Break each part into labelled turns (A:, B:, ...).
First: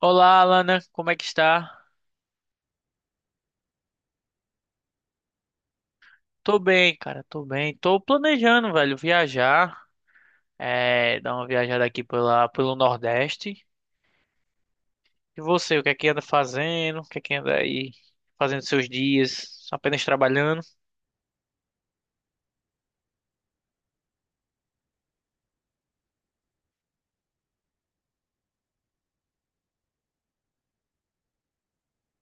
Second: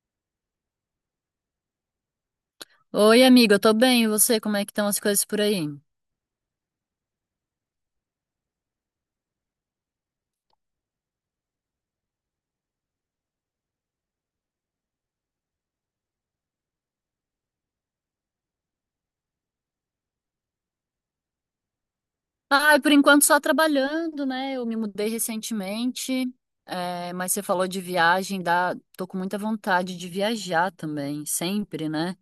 A: Olá, Alana, como é que está?
B: Oi, amiga, eu tô bem. E você, como é que estão as coisas por aí?
A: Tô bem, cara, tô bem. Tô planejando, velho, viajar, dar uma viajada aqui pelo Nordeste. E você, o que é que anda fazendo? O que é que anda aí fazendo seus dias? Apenas trabalhando?
B: Ai, por enquanto só trabalhando, né? Eu me mudei recentemente, mas você falou de viagem, dá... Tô com muita vontade de viajar também, sempre, né?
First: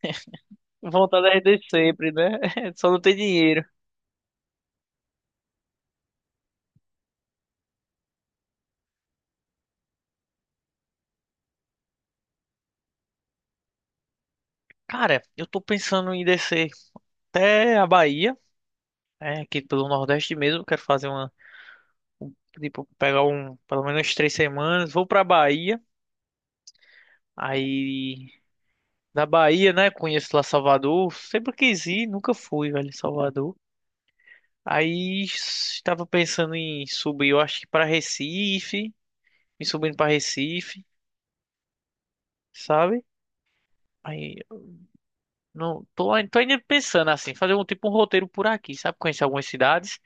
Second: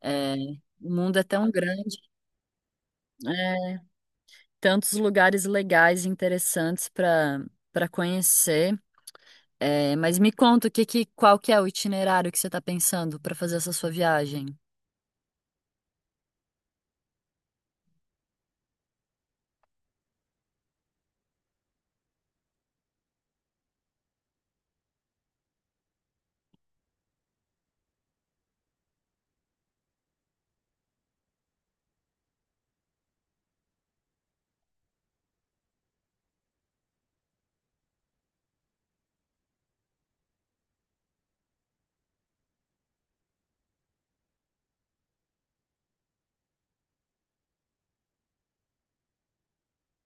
B: É, o mundo é
A: Vontade é
B: tão
A: de
B: grande,
A: sempre, né? Só não tem dinheiro.
B: é, tantos lugares legais e interessantes para conhecer. É, mas me conta qual que é o itinerário que você tá pensando para fazer essa sua viagem?
A: Cara, eu tô pensando em descer até a Bahia, aqui pelo Nordeste mesmo. Quero fazer um- tipo, pegar pelo menos 3 semanas. Vou pra Bahia, aí. Na Bahia, né? Conheço lá Salvador. Sempre quis ir, nunca fui, velho, em Salvador. Aí estava pensando em subir, eu acho que para Recife, me subindo para Recife, sabe? Aí não tô, tô ainda pensando assim, fazer um tipo um roteiro por aqui, sabe? Conhecer algumas cidades,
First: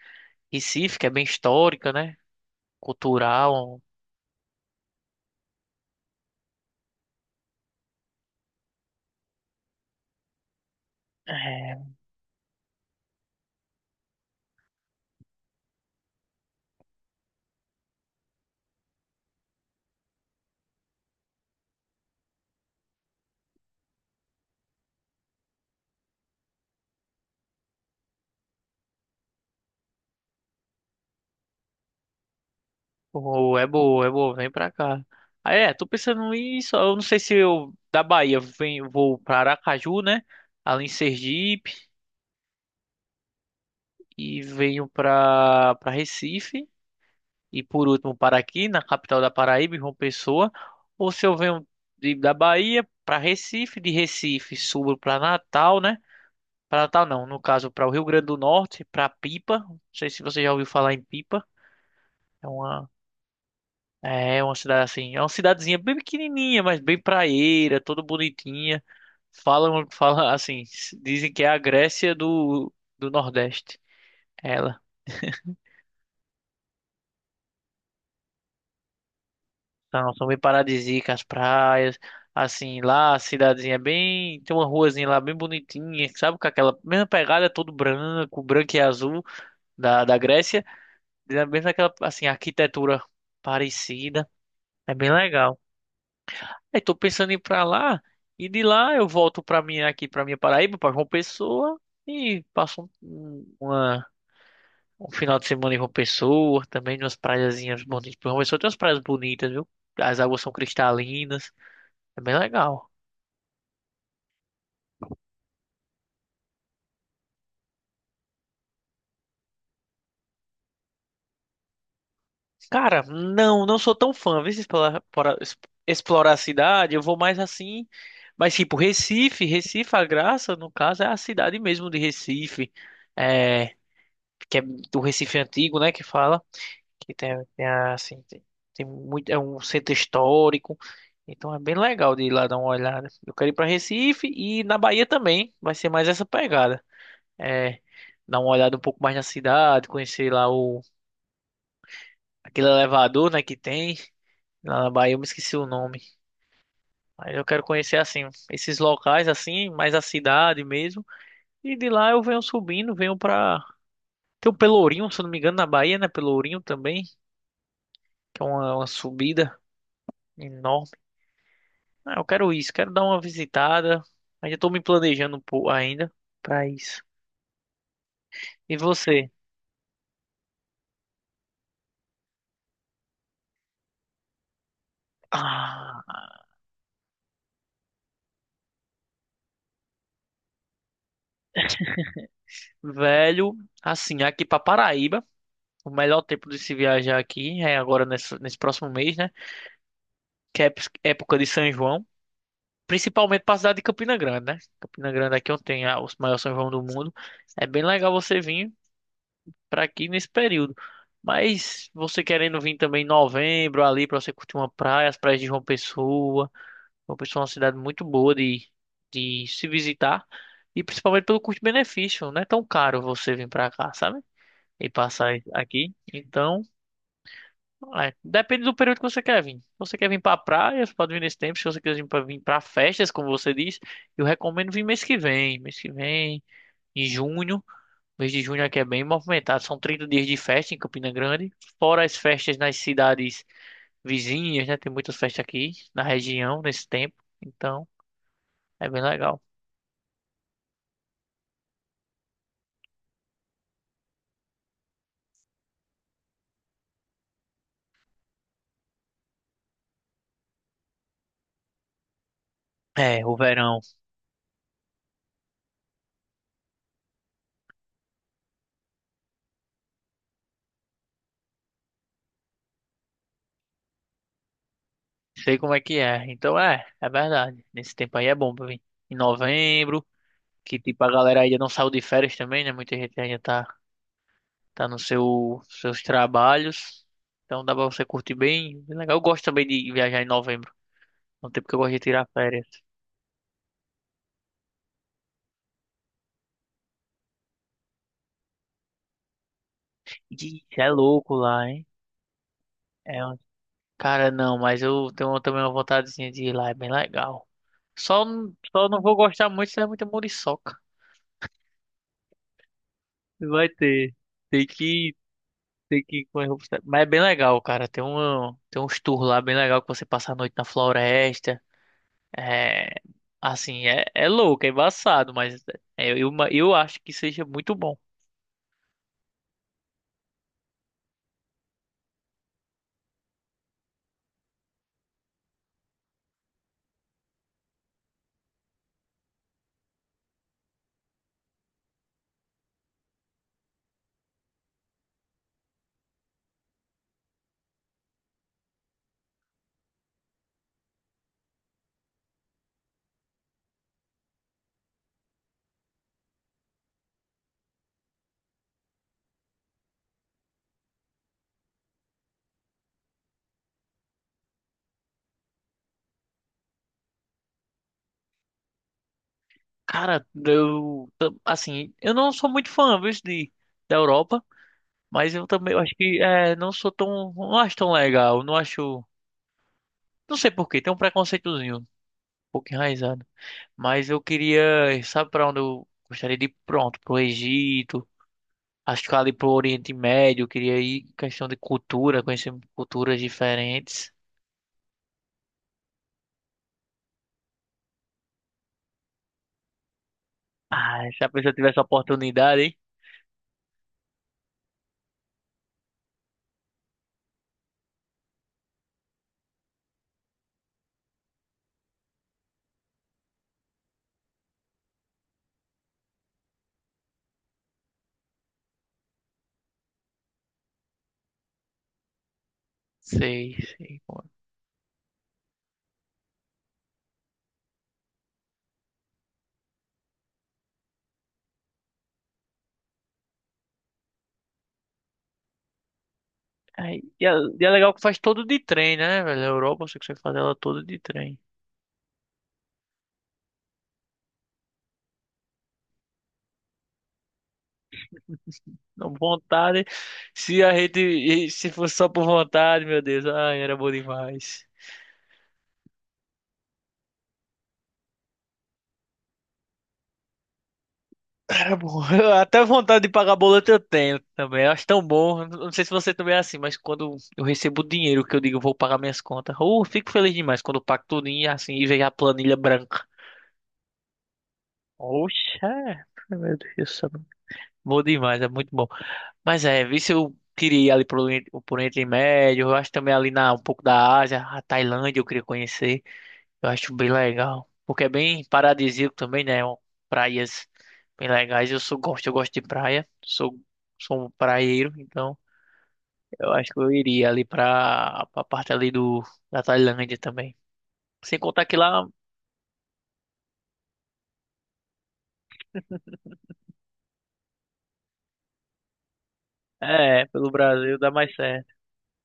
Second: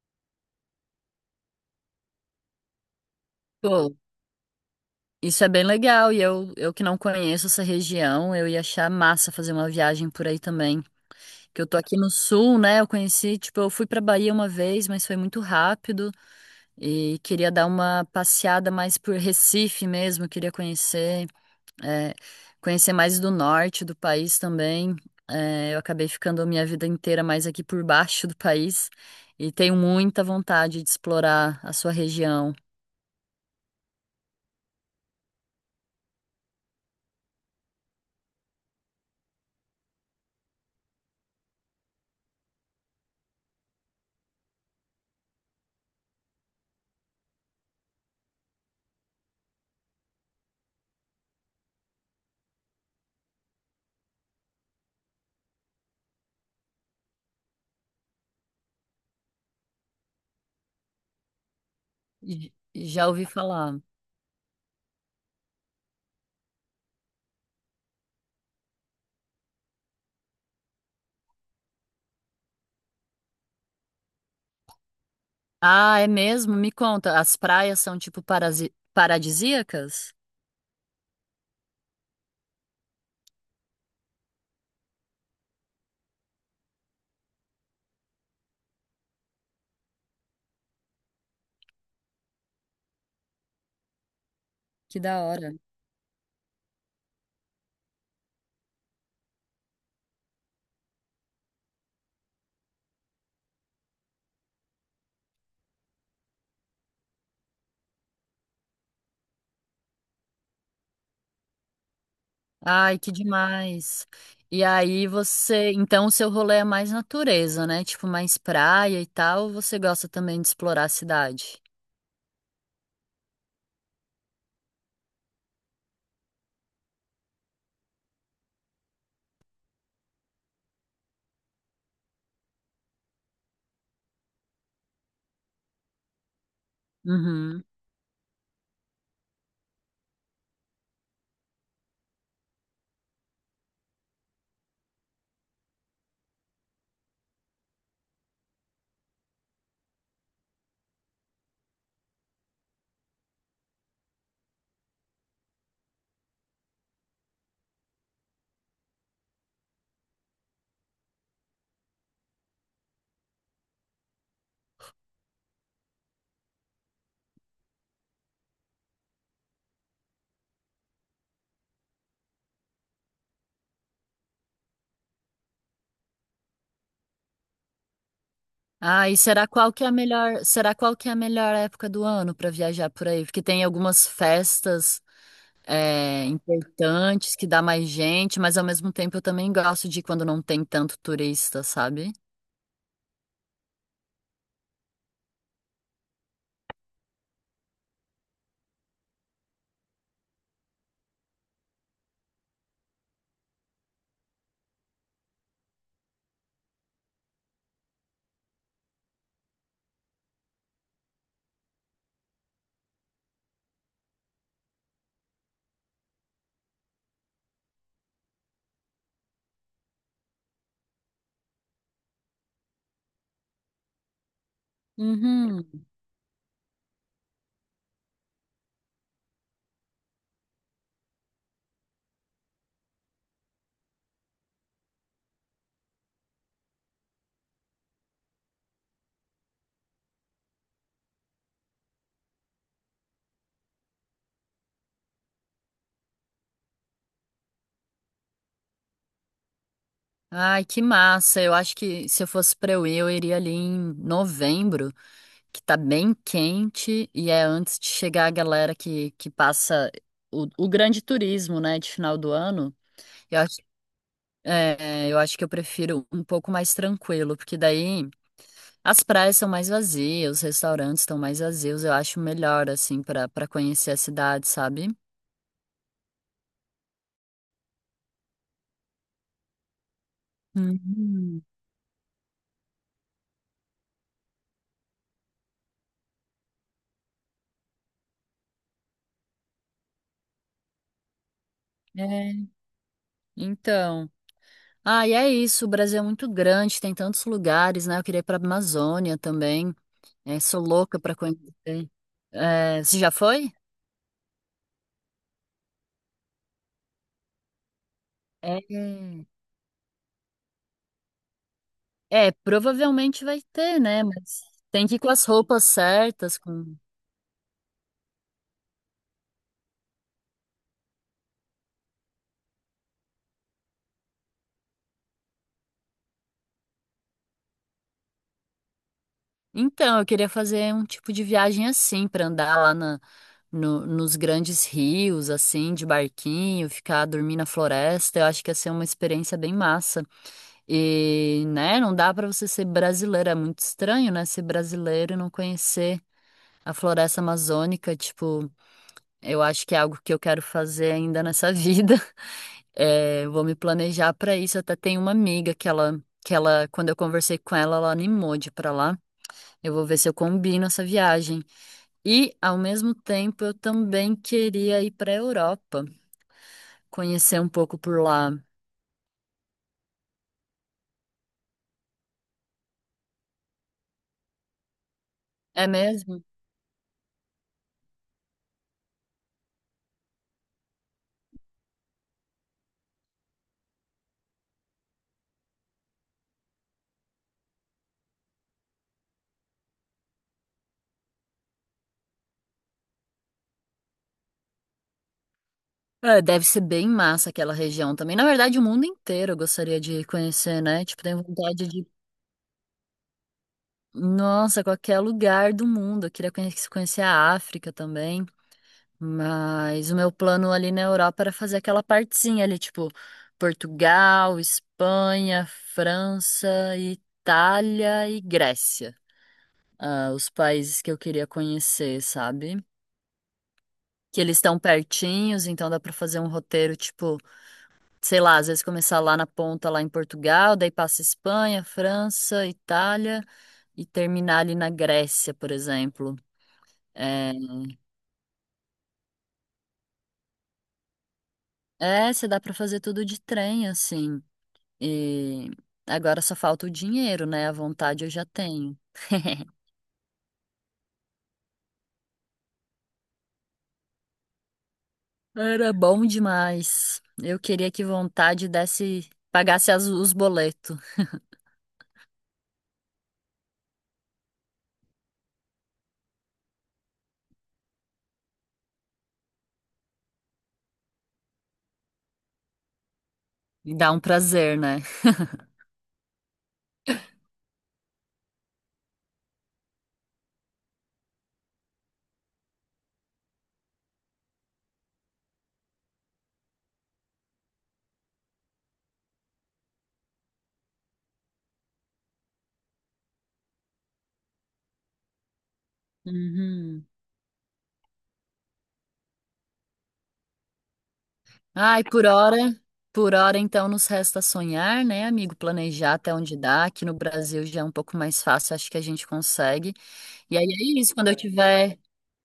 A: Recife, que é bem histórica, né? Cultural.
B: Isso é bem legal, e eu que não conheço essa região, eu ia achar massa fazer uma viagem por aí também. Que eu tô
A: É,
B: aqui no sul, né? Eu conheci, tipo, eu fui pra Bahia uma vez, mas foi muito rápido e queria dar uma passeada mais por Recife mesmo, queria conhecer, é, conhecer mais do norte do país também. É, eu acabei ficando a minha vida inteira mais aqui por baixo do país e tenho muita vontade de explorar a sua região.
A: pô, é boa, vem pra cá. Aí tô pensando nisso, eu não sei se eu da Bahia venho, vou pra Aracaju, né? Ali em Sergipe. E venho para Recife e por último para aqui na capital da Paraíba, em João Pessoa, ou se eu venho da Bahia para Recife, de Recife subo para Natal, né? Para Natal não, no caso para o Rio Grande do Norte, para Pipa. Não sei se você já ouviu falar em Pipa. É uma
B: Já ouvi falar.
A: é é uma cidade assim, é uma cidadezinha bem pequenininha, mas bem praieira, toda bonitinha. Falam assim, dizem que é a Grécia do Nordeste. Ela
B: Ah, é mesmo? Me conta, as praias são tipo paradisíacas?
A: São bem paradisíacas as praias. Assim, lá a cidadezinha é bem. Tem uma ruazinha lá bem bonitinha, sabe? Com aquela mesma pegada, todo branco, branco e azul da Grécia. Mesmo aquela, assim, arquitetura parecida. É
B: Que
A: bem
B: da hora.
A: legal. Aí tô pensando em ir pra lá. E de lá eu volto pra minha, aqui pra minha Paraíba, pra João Pessoa. E passo um final de semana em João Pessoa. Também umas praiazinhas bonitas. João Pessoa tem umas praias bonitas, viu? As águas são cristalinas. É bem legal.
B: Ai, que demais. E aí você, então o seu rolê é mais natureza, né? Tipo mais praia e tal, ou você gosta também de explorar a cidade?
A: Cara, não, não sou tão fã. Vê se explorar, explorar a cidade, eu vou mais assim. Mas tipo, Recife, Recife, a graça, no caso, é a cidade mesmo de Recife. É, que é do Recife antigo, né, que fala. Que
B: Uhum.
A: assim, tem muito, é um centro histórico. Então é bem legal de ir lá dar uma olhada. Eu quero ir para Recife e na Bahia também. Vai ser mais essa pegada. É, dar uma olhada um pouco mais na cidade, conhecer lá o aquele elevador, né, que tem. Lá na Bahia eu me esqueci o nome. Mas eu quero conhecer assim esses locais assim, mais a cidade mesmo. E de lá eu venho subindo, venho pra. Tem o Pelourinho, se eu não me engano, na Bahia, né? Pelourinho também, que é uma subida enorme. Ah, eu quero isso, quero dar uma visitada. Ainda tô me planejando um pouco ainda pra isso. E
B: Ah, e
A: você?
B: será qual que é a melhor, será qual que é a melhor época do ano para viajar por aí? Porque tem algumas festas
A: Ah,
B: é, importantes que dá mais gente, mas ao mesmo tempo eu também gosto de quando não tem tanto turista, sabe?
A: velho, assim, aqui pra Paraíba, o melhor tempo de se viajar aqui é agora nesse próximo mês, né? Que é época de São João. Principalmente para a cidade de Campina Grande, né? Campina Grande aqui é onde tem os maiores São João do mundo. É bem legal você vir para aqui nesse período. Mas você querendo vir também em novembro ali para você curtir uma praia, as praias de João Pessoa. João Pessoa é uma cidade muito boa de se visitar e principalmente pelo custo-benefício, não é tão caro você vir para cá, sabe? E passar
B: Uhum.
A: aqui. Então depende do período que você quer vir. Se você quer vir pra praia, você pode vir nesse tempo. Se você quiser vir pra festas, como você diz, eu recomendo vir mês que vem. Mês que vem, em junho. Mês de junho aqui é bem movimentado. São 30 dias de festa em Campina Grande. Fora as festas nas cidades vizinhas, né? Tem muitas festas aqui na região nesse tempo. Então, é bem legal.
B: Ai, que massa. Eu acho que se eu fosse pra eu ir, eu iria ali em novembro, que tá bem quente e é antes de chegar a galera que passa o grande turismo, né, de final do ano.
A: É, o
B: Eu acho,
A: verão.
B: eu acho que eu prefiro um pouco mais tranquilo, porque daí as praias são mais vazias, os restaurantes estão mais vazios. Eu acho melhor, assim, pra para conhecer a cidade, sabe?
A: Sei, Como é que é. Então, é verdade. Nesse tempo aí é bom pra vir. Em novembro, que tipo, a galera
B: Uhum.
A: ainda não saiu de férias também, né? Muita gente ainda tá no seus trabalhos. Então dá pra você curtir bem, bem legal. Eu gosto também de viajar em novembro, é um tempo que eu gosto de tirar
B: É,
A: férias.
B: então. Ah, e é isso. O Brasil é muito grande, tem tantos lugares, né? Eu queria ir para a Amazônia também. É, sou
A: Ih, é
B: louca para
A: louco lá, hein?
B: conhecer. É, você já
A: É, um-
B: foi?
A: cara, não, mas eu tenho também uma vontadezinha de ir lá, é bem legal. Só,
B: É,
A: só não vou gostar muito se é muita muriçoca.
B: é, provavelmente vai
A: Vai
B: ter, né?
A: ter.
B: Mas
A: Tem
B: tem que ir com
A: que,
B: as roupas
A: tem que ir
B: certas.
A: com as roupas.
B: Com...
A: Mas é bem legal, cara. Tem uns tours lá bem legal que você passa a noite na floresta. É, assim, é louco, é embaçado, mas eu acho que seja muito bom.
B: Então, eu queria fazer um tipo de viagem assim, para andar lá na, no- nos grandes rios, assim, de barquinho, ficar dormir na floresta. Eu acho que ia ser uma experiência bem massa. E, né, não dá para você ser brasileiro, é muito estranho, né, ser brasileiro e não conhecer a floresta amazônica, tipo, eu acho que é algo que eu quero fazer ainda nessa vida. É, vou me planejar para isso. Até tenho uma amiga que ela, quando eu conversei com ela, ela animou de ir para lá. Eu vou ver se eu combino essa viagem. E, ao mesmo tempo, eu também queria ir para a Europa, conhecer um pouco por lá.
A: Cara, eu, assim, eu não sou muito fã, viu, da Europa, mas eu
B: É
A: também eu acho que
B: mesmo?
A: não sou tão, não acho tão legal, não acho, não sei por quê, tem um preconceitozinho, um pouco enraizado. Mas eu queria, sabe pra onde eu gostaria de ir? Pronto, pro Egito, acho que ali pro Oriente Médio, eu queria ir, questão de cultura, conhecer culturas diferentes.
B: É, deve ser bem massa aquela região também. Na verdade, o mundo inteiro eu gostaria de conhecer, né? Tipo,
A: Ah,
B: tenho
A: se a pessoa
B: vontade
A: tivesse a
B: de.
A: oportunidade, hein?
B: Nossa, qualquer lugar do mundo. Eu queria conhecer a África também. Mas o meu plano ali na Europa era fazer aquela partezinha ali, tipo, Portugal, Espanha, França, Itália e Grécia. Ah, os países que eu queria conhecer, sabe?
A: Sei, sei.
B: Que
A: Como
B: eles estão pertinhos, então dá pra fazer um roteiro, tipo, sei lá, às vezes começar lá na ponta, lá em Portugal, daí passa Espanha, França, Itália e terminar ali na Grécia, por exemplo.
A: é. Aí, e é,
B: É,
A: e é legal que faz todo de trem, né, velho? A Europa, você consegue fazer ela toda de trem.
B: é, você dá pra fazer tudo de trem, assim. E agora só falta o dinheiro, né? A vontade eu já tenho.
A: Não, vontade. Se a gente. E se fosse só por vontade, meu Deus. Ai, era bom demais.
B: Era bom demais. Eu queria que vontade desse, pagasse os boletos.
A: Era bom. Até vontade de pagar boleto eu tenho também. Eu acho tão bom. Eu não sei se você também é assim, mas quando eu recebo dinheiro que eu digo, eu vou pagar minhas contas. Ou fico feliz demais quando eu pago tudinho assim e vejo a planilha branca.
B: E dá um prazer, né?
A: Oxa, meu Deus do céu. Bom demais, é muito bom. Mas vi se eu queria ir ali pro Oriente Médio, eu acho também ali um pouco da Ásia, a Tailândia eu queria conhecer, eu acho bem legal, porque é bem paradisíaco também, né, praias bem legais, eu gosto de praia, sou um praieiro, então eu acho que
B: Uhum.
A: eu iria ali pra parte ali da Tailândia também, sem contar que
B: Ai,
A: lá,
B: por hora, por hora então nos resta sonhar, né, amigo? Planejar até onde dá. Aqui no Brasil já é um pouco mais fácil, acho que a gente consegue. E aí
A: pelo
B: é isso,
A: Brasil dá mais certo,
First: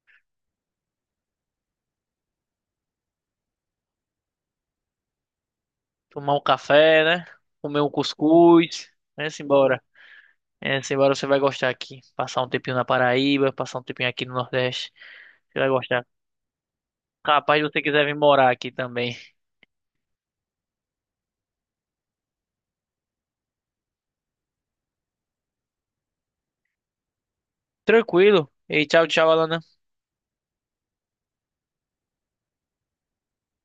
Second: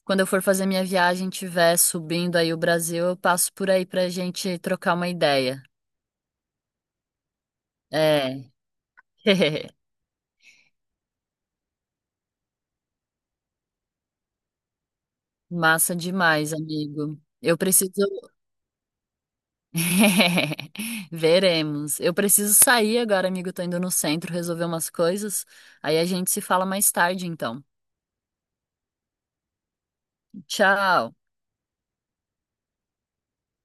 B: quando eu for fazer minha viagem, tiver subindo aí o Brasil, eu passo por aí pra gente trocar uma ideia.
A: tomar um café, né, comer um
B: É.
A: cuscuz, né, simbora. É, Simbora, você vai gostar aqui. Passar um tempinho na Paraíba, passar um tempinho aqui no Nordeste. Você vai
B: Massa
A: gostar.
B: demais, amigo.
A: Rapaz
B: Eu
A: se você
B: preciso.
A: quiser vir morar aqui também.
B: Veremos. Eu preciso sair agora, amigo. Tô indo no centro resolver umas coisas. Aí a gente se fala mais tarde, então.
A: Tranquilo. E tchau, tchau, Alana.
B: Tchau.